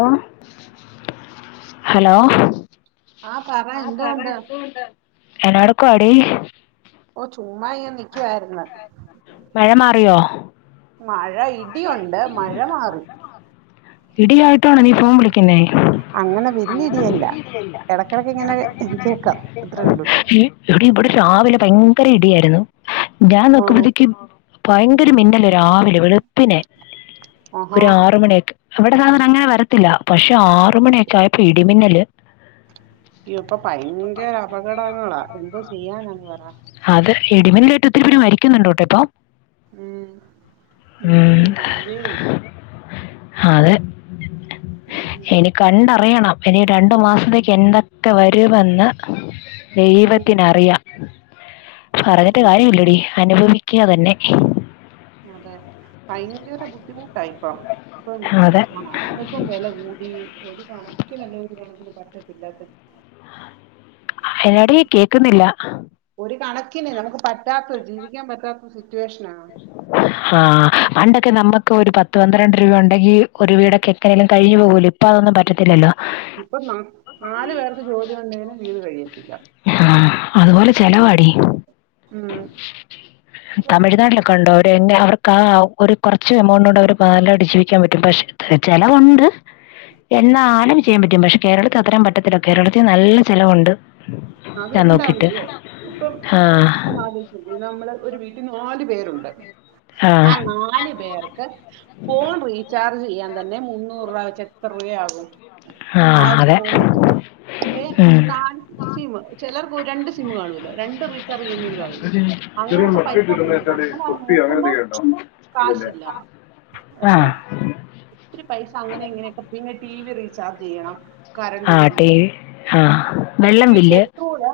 Hello hello ആഹ് പറ എന്തോണ്ട് എന്നാ എടുക്കുവാടി ഓഹ് ചുമ്മാ ഇങ്ങനെ നിക്കുവായിരുന്ന് മഴ മാറിയോ? മഴ ഇടിയൊണ്ട് മഴ മാറി. ഇടി ആയിട്ടോണോ നീ ഫോൺ വിളിക്കുന്നേ വല്യ അങ്ങനെ വലിയ ഇടിയല്ല ഇടിയല്ല ഇടക്കിടക്ക് ഇല്ല ഇങ്ങനെ എടയ്ക്കിടയ്ക്ക് ഇങ്ങനെ കേക്കാം ഇടിയുടെ അത്രേ ഉള്ളൂ സൗണ്ട് എടി ഇവിടെ രാവിലെ ഭയങ്കര ഇടിയായിരുന്നു ഞാൻ ആണോ നോക്കുമ്പത്തേക്കും ഭയങ്കര മിന്നല് രാവിലെ വെളുപ്പിനെ ആഹാ ഒരു ആറ് മണിക്കെ ഇവിടെ സാധനരണ അങ്ങനെ വരത്തില്ല പക്ഷേ ആറു മണിയൊക്കെ ആയപ്പോ ഇടിമിന്നല് ഇപ്പോ ഭയങ്കര അപകടങ്ങളാ എന്തോ ചെയ്യാനാന്ന് പറ അത് ഇടിമിന്നാല് ഏറ്റ് ഒത്തിരി പേര് മരിക്കുന്നുണ്ടോട്ടെ ഇപ്പോ ഉം ഉം ഇടിയും മഴയും അതെ മൂൺ ഇനി കണ്ടറിയണം ഇനി രണ്ടു മാസത്തേക്ക് എന്തൊക്കെ വരുവെന്ന് ഉം ദൈവത്തിന് അറിയാം, പറഞ്ഞിട്ട് അതെ കാര്യമില്ലാടി അനുഭവിക്കുക തന്നെ. അതെ ഭയങ്കര ബുദ്ധിമുട്ടായിപ്പം. ഇപ്പം അതെ സാധനങ്ങൾക്കും വില കൂടി ഒരുപണം- നല്ലണ പറ്റത്തില്ലാ. [unintelligible] ഹാടി കേൾക്കുന്നില്ല. ഒരു കണക്കിന് നമുക്ക് പറ്റാത്ത- ജീവിക്കാൻ പറ്റാത്ത സിറ്റുവേഷനാ. ആഹാ [unintelligible] ആഹ് പണ്ടൊക്കെ നമ്മുക്ക് ഒരു പത്ത്, പന്ത്രണ്ട് രൂപ ഉണ്ടെങ്കിൽ ഒരു വീടൊക്കെ എങ്ങനേങ്കിലും- കഴിഞ്ഞു പോകൂലേ. ഇപ്പോ അതൊന്നും പറ്റത്തില്ലല്ലോ. ഇപ്പോ ന നാല് പേർക്ക്- ജോലിഉണ്ടെങ്കിലും വീട് കഴിയത്തില്ല. ഹാ അതുപോലെ ചെലവാടി ഉം ഇപ്പം തമിഴ്നാട്ടിലോ? കണ്ടു അവരെന്നെ അവർക്ക് ആ ഒരു കുറച്ച് എമൗണ്ട് കൊണ്ട് അവർ പാലടിച്ചു വിക്കാൻ പറ്റും, പക്ഷെ ചിലവുണ്ട്. എന്നാലും ചെയ്യാൻ പറ്റും, പക്ഷെ കേരളത്തിലത്രയും പറ്റത്തില്ല. കേരളത്തിന് നല്ല ചെലവുണ്ട്. അതെന്താണന്നറിയോ? ഇപ്പം- ആ ഇത് നമ്മള് ഒരു വീട്ടിൽ നാലു- പേരുണ്ട് ആ നാല് പേർക്ക്- ഫോൺ റീചാർജ് ചെയ്യാൻ തന്നെ- മുന്നൂറ് രൂപ വെച്ച് എത്ര രൂപയാകും. ആ അതെ ആയിരത്തിഇരുന്നൂറ് രൂപായി. ഉം. സിം ചിലർക്ക് ഒരു രണ്ട് സിം കാണല്ലോ രണ്ട് റീചാർജ്- ചെയ്യുന്നവര് കാണല്ലോ. അങ്ങനെയൊക്കെ പൈസപോവും. നമ്മളാ നോക്കുമ്പോ കാശില്ല. ആ പക്ഷെ, ഒത്തിരി പൈസ അങ്ങനെ, ഇങ്ങനെയൊക്കെ പിന്നെ ടി. വി റീചാർജ് ചെയ്യണം. കറണ്ട് ആ ബില്ല് ടി. വി ആ വെള്ളം ഈ ബില്ല് പെട്രോള്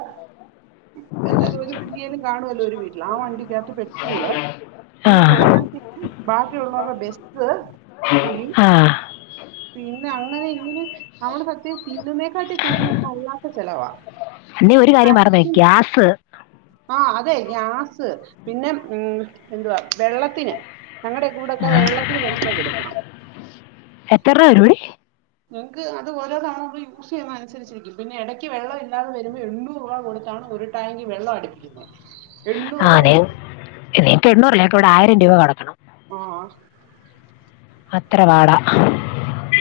എന്തായാലും ഒരു വണ്ടിയേലും കാണുവല്ലോ, ഒരു വീട്ടില് ആ വണ്ടി- പെട്രോള് ആ പിന്നെ പോരാ- ബാക്കിയുള്ളോറേ ബെസ്സ് കൂലി, ആ പിന്നെ അങ്ങനെ ഇങ്ങനെയാണ്, സത്യം. തിന്നുന്നേക്കാട്ടി കൂടുതല് അല്ലാത്ത ചെലവാ. നീ ഒരു കാര്യം മറന്നോയി ഗ്യാസ്. ആഹാ അതെ ഗ്യാസ് പിന്നെ, എന്തുവാ വെള്ളത്തിന് ഞങ്ങളടെ- ആ. ഇവിടൊക്കെ വെള്ളത്തിന് പൈസ കൊടുക്കണം. എത്രരൂവരുടി? ഞങ്ങക്ക് അതോരോതവണ നമ്മൾ യൂസ് ചെയ്യുന്നതനുസരിച്ചിരിക്കും പിന്നെ ഇടയ്ക്ക് വെള്ളം ഇല്ലാതെ- വരുമ്പോ എണ്ണൂറൂപ കൊടുത്താണ് ഒരു- ടാങ്കി വെള്ളം അടിപ്പിക്കുന്നേ. ആന്നേ ഇങ്ങക്കെണ്ണൂറല്ലേ? ഞങ്ങക്ക് ഇവിടെ ആയിരം രൂപ കൊടുക്കണം. ആഹാ അത്രവാട.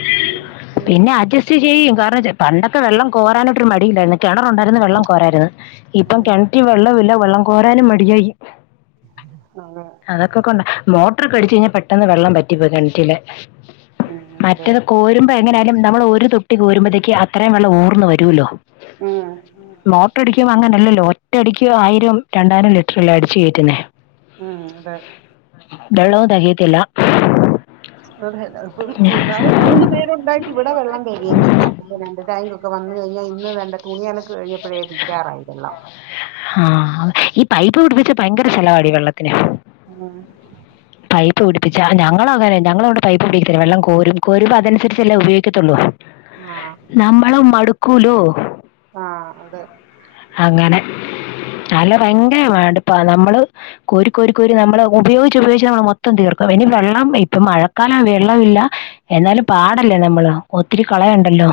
മ്മ്... ചെയ്യും കാരണം പണ്ടൊക്കെ വെള്ളം കോരാനായിട്ടൊരു മടിയില്ലായിരുന്നു. കിണറുണ്ടായിരുന്ന്നേ വെള്ളം കോരായിരുന്നു. ഇപ്പം ഉം കെൺറ്റിൽ വെള്ളോമില്ല. വെള്ളം കോരാനും മടിയായി. അതെ. അതൊക്കെക്കൊണ്ടാ, മോട്രെക്കെടിച്ച് കഴിഞ്ഞാ പെട്ടന്ന് വെള്ളം വറ്റിപ്പോവും കെണറ്റിലെ. ഉം അതെ. കോരുമ്പോ എങ്ങനൊയാലും നമ്മൾ ഒരു തൊട്ടി- കോരുമ്പത്തേക്ക് അത്രയും വെള്ളം ഊർന്നു വരുല്ലോ? ആഹാ. മോട്ടർ അടിക്ക്മ്പോ- അങ്ങനെയല്ലല്ലോ ഒറ്റയടിക്ക് ആയിരം രണ്ടായിരം ലിറ്റർല്ലേ അടച്ച് കേറ്റുന്നേ. ഉം അതെ. വെള്ളോതകയത്തില്ല. അതെ അതെ, ഇപ്പം മൂന്നാല് മൂന്ന്- പേരുണ്ടായിട്ട് ഇവിടെ വെള്ളം തെകയുന്നില്ല. ഇപ്പോ രണ്ട് ടാങ്കി ഒക്കെ വാ- വന്നു കഴിഞ്ഞാൽ ഇന്ന് വേണ്ട. തുണിയലക്ക് കഴിഞ്ഞപ്പോഴേ തീരാറായി വെള്ളം. ആഹു ഈ പൈപ്പ് വിടിപ്പിച്ച ഭയങ്കര ചെലവാടി വെള്ളത്തിന്. ആഹാ... പൈപ്പ് പിടിച്ച ഞങ്ങളങ്ങനാ ഞങ്ങളയിന് പൈപ്പ് പിടിക്കത്തില്ല വെള്ളം കോരും കോരുമ്പോഅതനുസരിച്ചല്ലേ ഉപയോഗിക്കത്തുള്ളൂ ആഹ വെള്ളം മടുക്കൂലോ ആഹ് അതെ അങ്ങനെ നല്ല ഭയങ്കപാട് ഇപ്പ നമ്മള് കോരി കോരി നമ്മള് ഉപയോഗിച്ചുപയോഗി നമ്മൾ മൊത്തം തീർക്കും ഇനി വെള്ളം ഇപ്പൊ മഴക്കാല വെള്ളമില്ല എന്നാലും പാടല്ലേ നമ്മൾ ഒത്തിരി കളയണ്ടല്ലോ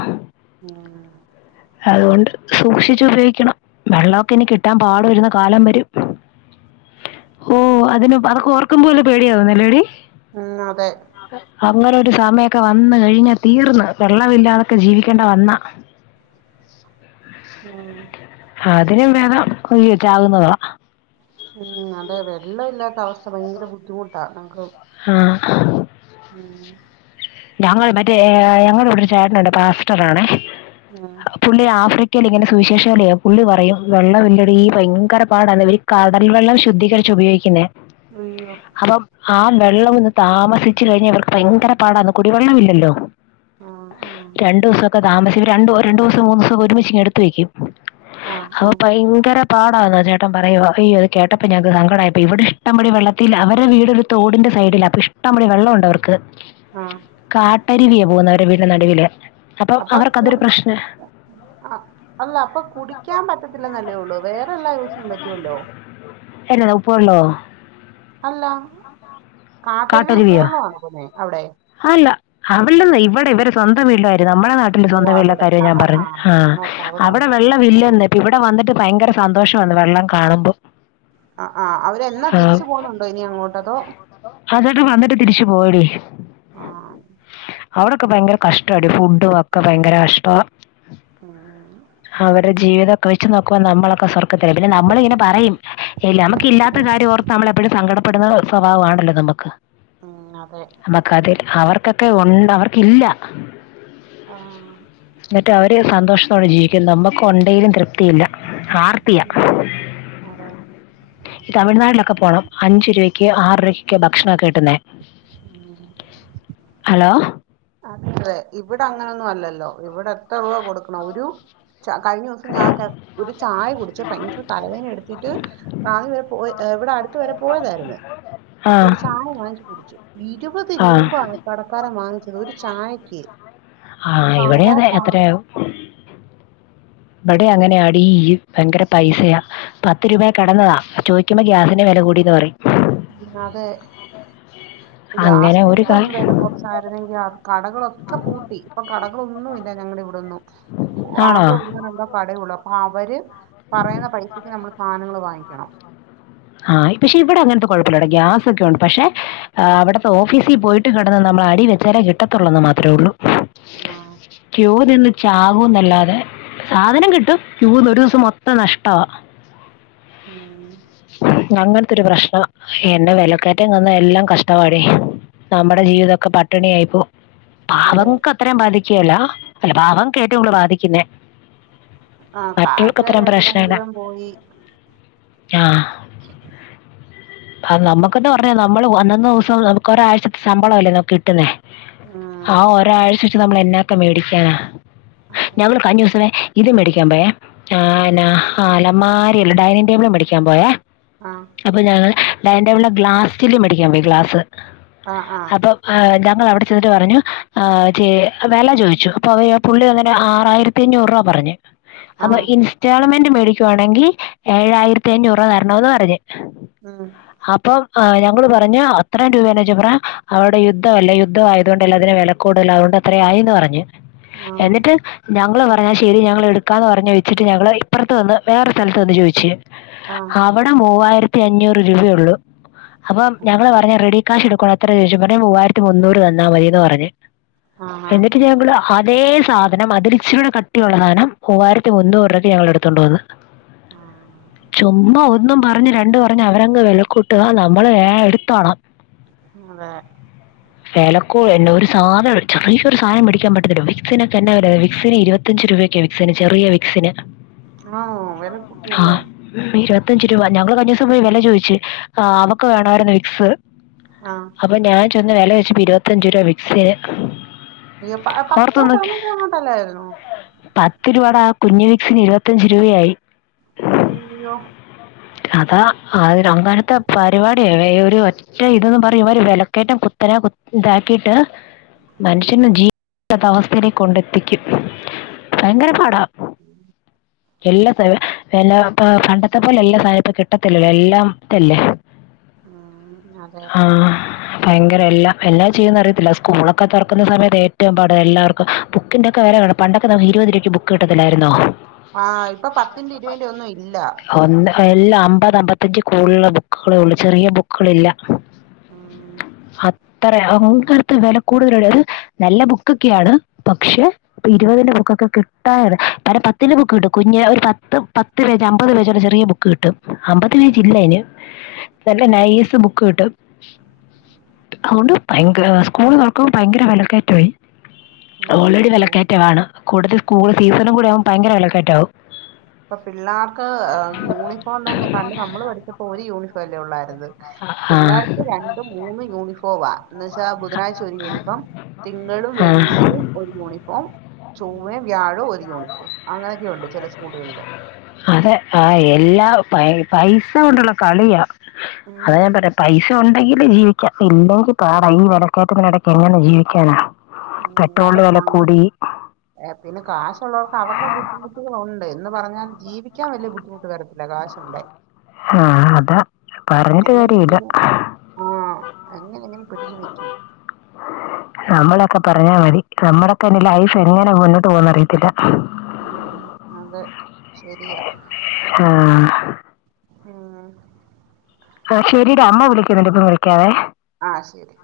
മ്മ്ഹ് അതുകൊണ്ട് സൂക്ഷിച്ച് ഉപയോഗിക്കണം വെള്ളാക്കെ ഇനി കിട്ടാൻ പാടു വരുന്ന കാലം വരും ഓ അതിന് അതൊക്കെ ഓർക്കുമ്പോപേടിയാവുന്നല്ലേടി ഉം അതെ അങ്ങനെഒരുസമയൊക്കെവന്ന് കഴിഞ്ഞതീർന്ന് വെള്ളമില്ലാതൊക്കെ ജീവിക്കേണ്ടിവന്നാ ഉം ആ അതിലും ഭേദം കൊല് ച്ചാകുന്നതാ ഉം അതെ വെള്ളം ഇല്ലാത്ത അവസ്ഥ ഭയങ്കരബുദ്ധിമുട്ടാ നമക്ക് ആഹ് ഉം ഞങ്ങൾ മറ്റേ ഞങ്ങളുടെവിടെ ഒരു ചേട്ടനുണ്ട് പാസ്റ്റർആണേ ആഹ [unintelligible] പുള്ളി ആഫ്രിക്കയിൽ ഇങ്ങനെ സുവിശേഷെപുള്ളിപറയും വെള്ളമില്ലടി ഭയങ്കരപാടാണ് കടൽ വെള്ളം ശുദ്ധീകരിച്ചു ഉപയോഗിക്കുന്നേ അയ്യൊ അപ്പോംആവെള്ളംഒന്ന്താമസിച്ചു കഴിഞ്ഞ ഇവർക്ക് ഭയങ്കരപാടാന്ന് കുടിവെള്ള ഇല്ലല്ലോ ആഹ് ആഹ് രണ്ടു ദിവസൊക്കെ താമസ ര രണ്ടു ദിവസം മൂന്ന് ദിവസം ഒരുമിച്ച് ഇങ്ങ എടുത്ത് വയ്കും ആഹ് അപ്പോ ആഹ് ഭയ്ങ്കര പാടാണ്ചേട്ടൻ പറയുവഹയ് അത് കേട്ടപ്പൊ ഞങ്ങക്ക്സങ്കഡായപ്പാ ഇവടെ ഇഷ്ടംപോലെ വെള്ളത്തിൽ അവരെ വീട് തോടിന്റെ സൈഡിലഅപ്പൊ ഇഷ്ടം പോലെ വെള്ളോണ്ട്അവർക്ക് ആഹ് കാട്ടരിവിയെ പോകുന്നഅവരു വീടിന് നടുവില് അപ്പൊ അപ്പൊഅവർക്ക്അതൊരു കുടി പ്രശ്ന ആ അല്ലഅപ്പൊകുടിക്യാൻ പറ്റത്തില്ലെന്നല്ലേള്ളൂ വേറെല്ല എന്നല്ലാ ഉപ്പ് വെള്ളമോ അല്ല കാട്ടരുവി ഉപ്പുവള്ളാണോ അവിടെ ആല്ല അവിടെനെയ്‌വടെ ഇവരെ സ്വന്തം വീട്ടിലെ കാര്യം നമ്മടെനാ ഓ സ്വന്തം വീട്ടിലെ അവിടെ ആ കാര്യഞാൻപറഞ് ആ ഞാനോർത്ത് അവിടെ ആണ്. അവിടെവെള്ള വില്ലന്ന് ഇപ്പ ഇവടെവന്നിട്ട്ഭയങ്കര സന്തോഷാണ് വെള്ളംകാണുമ്പോ ആഹ് ആഹ് അവര് എന്നാ തിരിച്ചു പോന്നുണ്ടോഇനിഅങ്ങോട്ടതോ അതട്ട് വന്നിട്ട്തിരിച്ച്പോയടി ആഹ് അവിടൊക്കെ ഭയങ്കര കഷ്ട്ടാടി ഫുഡും ഒക്കെഭയങ്കരകഷ്ടുവാ മ്മ് [inaudible] അവരുടെ ജീവിതം വെച്ച് നോക്കുമ്പോ നമ്മളൊക്കെ സ്വർഗത്തില പിന്നെ നമ്മളിങ്ങനെ പറയുംനമക്ക്‌ഇല്ലാത്തകാര്യംഓർ നമ്മളെഎപ്പഴും സങ്കടപ്പെടുന്ന സ്വഭാവമാണല്ലോ നമക്ക് ഉം അതെ കതിൽ അവർക്കൊക്കെഉണ്ട് അവർക്കില്ല ആഹ് എന്നിട്ട് അവര്സന്തോഷത്തോടെ ജീവിക്കുന്നു നമക്ക് ഉണ്ടെലും തൃപ്തിയില്ല ആർ ത്തിയ ഉം, അതെ ഈ തമിഴ്നാട്ടിലൊക്കെ പോണം അഞ്ച് രൂവക്ക്ആറ് രൂപയ്ക്ക്‌ ഭക്ഷണൊക്കെകിട്ടുന്നേ ആഹ അലോ? അതെഇവടെ അങ്ങനൊന്നും അല്ലല്ലോ ഇവടെഎത്രരൂപകൊടുക്കണം ഒരു ച കഴിഞ്ഞുസംഞാൻ ഒരു ചായ കുടിച്ചുഭയങ്കരതലവേനഎടുത്തിട്ട് [unintelligible] വരെ പോ ഇവടെ അടുത്ത് വരെ പോയതെര്ന് ആ അപ്പൊ ഒരു ചായ വാങ്ങിച്ച് കുടിച്ചു. ഇരുവത് ആ രൂപകടക്കാരൻവാങ്ങിച്ചത് ഒരു ചായക്ക്. ആ ഇവിടെ സാധാ അതെ ചായക്ക് ഇപടെ അങ്ങനെആടിഈ ഭയങ്കരപൈസയാപത്ത് രൂപേകെടന്നതാ ചോയിക്കുമ്പോ ഗ്യാസിന് വെല കൂടിന്പറയും. അതെ അങ്ങനെ ഒരു ഗ്യാസിനെങ്കിലും ഒന്ന് കാര്യം വില കുറച്ചു രണെങ്കിൽ കടകളൊക്കെ പൂട്ടി ഇപ്പൊ കടകളൊന്നും ഇല്ല ഞങ്ങളുടെ ഇവിടൊന്നും. ആണോ ആകെ ഒന്നോ രണ്ടോ കട ഉള്ളൂ. അപ്പൊ അവര് പറയുന്ന പൈസക്ക് നമ്മള് സാധനങ്ങള് വാങ്ങിക്കണം ആഹ് പക്ഷെ ഇവിടെ അങ്ങനത്തെ കുഴപ്പമില്ല ഗ്യാസൊക്കെ ഉണ്ട് പക്ഷെ- ആ അവിടുത്തെ ഓഫീസിൽ പോയിട്ട് കിടന്ന് നമ്മൾ അടി വെച്ചാലേ കിട്ടത്തുള്ളൂന്ന് മാത്രേ ഉള്ളൂ. ആഹ് ക്യൂ നിന്ന് ചാകും എന്നല്ലാതെ സാധനം കിട്ടും ക്യൂന്ന് ഒരു ദിവസം മൊത്തം നഷ്ടമാ. ആഹ് അങ്ങനത്തെൊരു പ്രശ്നം എന്ന വിലക്കറ്റംവന്നാ എല്ലാം കഷ്ടമാടി. നമ്മുടെ ഉം ജീവിതൊക്കെ പട്ടിണി ആയിപ്പോകും. അതെ പാവങ്ങൾക്ക് അത്രയും ബാധിക്കെല്ല അല്ല പാവങ്ങൾക്ക് ഏറ്റവും കൂടുതൽ ബാധിക്കുന്നേ. ആ മറ്റുള്ളവർക്ക് കാഷ്കാർ അത്രയും എവിടെയെങ്കിലും പോയി ആഹ് [inaudible] അ നമുക്കന്നാ പറഞ്ഞ നമ്മള് അന്നൊന്ന് ദിവസം നമുക്ക് ഒരാഴ്ചത്തെ ശമ്പള അല്ലേ നമുക്ക് കിട്ടുന്നേ? ഉം ആ ഒരാഴ്ച വെച്ച് നമ്മൾ എന്നൊക്കെ മേടിക്കാനാ അതെ ഞങ്ങള് കഴിഞ്ഞ ദിവസമേ- ഇത് മേടിക്കാൻ പോയേ പിന്നാ ആ അലമാരയല്ല ഡൈനിങ് ടേബിൾ മേടിക്കാൻ പോയേ? ആഹ് അപ്പോൾ ഞങ്ങൾ ഡയനിംഗ് ടേബിളെ ഗ്ലാസ്റ്റില മേടിക്കാൻ പോയി ഗ്ലാസ്സ് ആ ആ അപ്പോൾ ഹ് ഞങ്ങൾ അവിടെ ചെന്നിട്ട് പറഞ്ഞു വില ചോദിച്ചു അപ്പൊ അവ പുള്ളി അന്നനെ ആറായിരത്തി- അഞ്ഞൂറ് രൂപ പറഞ്ഞു ആ അപ്പൊ ഇൻസ്റ്റാൾമെന്റ് മേടിക്കുവാണെങ്കിൽ ഏഴായിരത്തി അഞ്ഞൂറ് രൂപ തരാ- തരാന്ന് പറഞ്ഞ് ഉം അപ്പം ഞങ്ങള് പറഞ് അത്രം രൂപേന്ന് വെച്ച പറ അവരുടെ യുദ്ധമല്ലെ യുദ്ധം ആയത് കൊണ്ട്ല്ലെ അതിനെ വില- കൂടുതൽ അതുകൊണ്ട് അത്ര ആയിന്ന് പറഞ്ഞു ആ എന്നിട്ട് ഞങ്ങള് പറഞ്ഞാ ശരി ഞങ്ങള് എടുക്കാന്ന് പറഞ് വെച്ചിട്ട് ഞങ്ങള് ഇപ്പറത്ത് വന്ന് വേറെരു സ്ഥലത്ത് വന്ന് ചോദിച്ചു. ആഹ് അവിടെ മൂവായിരത്തി അഞ്ഞൂറ് രൂപയുള്ളൂ അപ്പം ആ ഞങ്ങള് പറഞ്ഞു റെഡി ക്കാശ് എടുക്കണം എത്ര ചോദിച്ചു ന്നിട്ട് മൂവായിരത്തി മുന്നൂറ് തന്നാൽ മതിയന്ന് പറഞ്ഞ് ആ ആ എന്നിട്ട് ഞങ്ങൾ- അതേ സാധനം അതിരിച്ചിലൂടെ കട്ടിയുള്ള സധാനം മൂവായിരത്തി മുന്നൂറ് രൂപ ക്ക്‌ ഞങ്ങള് എടുത്തൊണ്ട് വന്ന്. ആഹ് ചുമ്മ ഒന്നും പറഞ്ഞ് രണ്ട് പറഞ്ഞ് അവരങ്ങ്- വിലക്കൂട്ട് ക നമ്മള് വേഗം എടുത്തോണം അതെ വെലക്കോ എന്ന ഒരു സാധന ചെറിയ ഒരു സാധനം മേടിക്കാൻ പറ്റത്തില്ല വിക്സിനൊക്കെ എന്താ വിക്സിന് ഇരുപത്തി ഇരുപത്തഞ്ച് രൂപയ്ക്ക് വിക്സിന് ചെറിയ വിക്സിന്. ആഹ് വില കൂട്ടിയ അല്ലേ? ഇരുപത്തഞ്ച് രൂപ ഞങ്ങള് കഴിഞ്ഞ ദിവസം പോയി വില ചോദച്ച് അവക്ക് വേണമായിരുന്നു വിക്സ്. ആഹ് അപ്പൊ ഞാൻ ചെന്ന് വില ചോദിച്ചപ്പ ഇരുപത്തഞ്ചു രൂപ വിക്സിന്. ഇ പ പത്തോ ഓർത്തു പതിനഞ്ചു എങ്ങാണ്ട്ല്ലായിരുന്നു ഒത്തിരുപട കുഞ്ഞു വിക്സിന് ഇരുപത്തഞ്ച് രൂപയായി. അയ്യോ അതാ അ അങ്ങനത്തെ പരിപാടിയ വേ ഒരു പക്ഷേ ഇതന്ന് പറയും ഇവര് വിലക്കേറ്റം കുത്തനെ ഇതാക്കിയിട്ട് ഉം മനുഷ്യുന് ജീ അവസ്ഥയിലേക്ക് കൊണ്ടെത്തിക്കും ഭയങ്കര പാടാ- [inaudible] എല്ലാ [unintelligible] ഇപ്പ പണ്ടത്തെ പോലെ എല്ലാ സാധനം ഇപ്പ കിട്ടത്തില്ലല്ലോ എല്ലാത്തല്ലേ ഉം അതെ ആഹ് ഭയങ്കര എല്ലാം എല്ലാം ചെയ്യന്ന് അറിയത്തില്ല സ്കൂളൊക്കെ തുറക്കുന്ന സമയത്ത് ഏറ്റവും പാട് എല്ലാവർക്കും ബുക്കിന്റെ ഒക്കെ വെല കാണണം പണ്ടൊക്കെ ഒരു ഇരുപത് രൂപക്ക് ബുക്ക് കിട്ടത്തില്ലായിരുന്നോ? ആഹ് ഇപ്പൊ പത്തിന്റെ ഇരുപതിന്റെ ഒന്നും ഇല്ല. ഒ എല്ലാം അമ്പത് അമ്പത്തഞ്ച് കൂടുള്ള ബുക്കുകളേ ഉള്ളു ചെറിയ ബുക്കുകളില്ല. ഉം ആഹ് ഇക്കാലത്തെ വില കൂടുതലള്ളത് നല്ല ബുക്കൊക്കെയാണ് പക്ഷെ. ഇപ്പൊ ഇരുപതിന്റെ ബുക്കൊക്കെ കിട്ടാല്ല പല പത്തിന്റെ ബുക്ക് കിട്ടും കുഞ്ഞേ ഒരു പത്ത് പത്ത്. അമ്പത് പേജോ ചെറിയ ബുക്ക് കിട്ടും അമ്പത് പേജില്ല അയിന്. നല്ല നൈസ് ബുക്ക് കിട്ടും. അതുകൊണ്ട് ഭയങ്കര സ്കൂള് തുറക്കുമ്പോ ഭയങ്കര വിലക്കയറ്റമായി. ഉം ഓൾറെഡി സ്കൂ വിലക്കയറ്റാണ് കൂടുതൽ സ്കൂൾ സീസണും കൂടെ ആകുമ്പോൾ ഭയങ്കര വിലക്കയറ്റമാവും. ഇപ്പ പിള്ളേർക്ക് യൂണിഫോം തന്നെ പണ്ട് നമ്മള് പഠിച്ച. ഒരു യൂണിഫോമല്ലേ ഉള്ളായിരുന് ആ പിള്ളേർക്ക് രണ്ടും മൂന്നും യൂണിഫോം. പോവാ എന്നുവച്ച ബുധനാഴ്ച ഒരു യൂണിഫോം തിങ്കളും ആ വെള്ളി. ഒരു യൂണിഫോം ചൊവ്വ വ്യാഴവും ഒരു യൂണിഫോം അങ്ങനെയൊക്കെയ്ണ്ട് ചില സ്കൂളുകളില്. അതെ ആ എല്ലാ പൈസ കൊണ്ടുള്ള കളിയാ അതൊ ഉം ഞാൻ. പൈസ ഉണ്ടെങ്കില് ജീവിക്കാം ഇല്ലെങ്കിൽ പാട ഈ വിലക്കയറ്റത്തിനിടയ്ക്ക് എങ്ങനെ ജീവിക്കാനാ. പെട്രോളിന് വില കൂടി. ഏ പിന്നെ കാശുള്ളവർക്ക് അവരുടെ ബുദ്ധിമുട്ടുകളൾ ഉണ്ട്. എന്ന് പറഞ്ഞാൽ ജീവിക്കാൻ വലിയ ബുദ്ധിമുട്ട് വരത്തില്ല കാശുണ്ടേ. ആഹ് അതാ പറഞ്ഞിട്ട് കാര്യല്ല. ആ അങ്ങനെങ്ങനെ പെടിച് നിക്കും. നമ്മളൊക്കെ പറഞ്ഞാൽ മതി നമ്മടെക്കെ ഇനി ലൈഫ് എങ്ങനെ മുന്നോട്ട് പോകുന്നറിയോ. ത്തില്ല. ഉം അതൊ ശരിയാ. ആ ഉം ആ ശരിടാ അമ്മ വിളിക്കുന്നുണ്ട് ഇപ്പം വിളിക്കാവേ. ആ ശരി.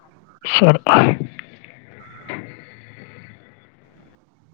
ശരി.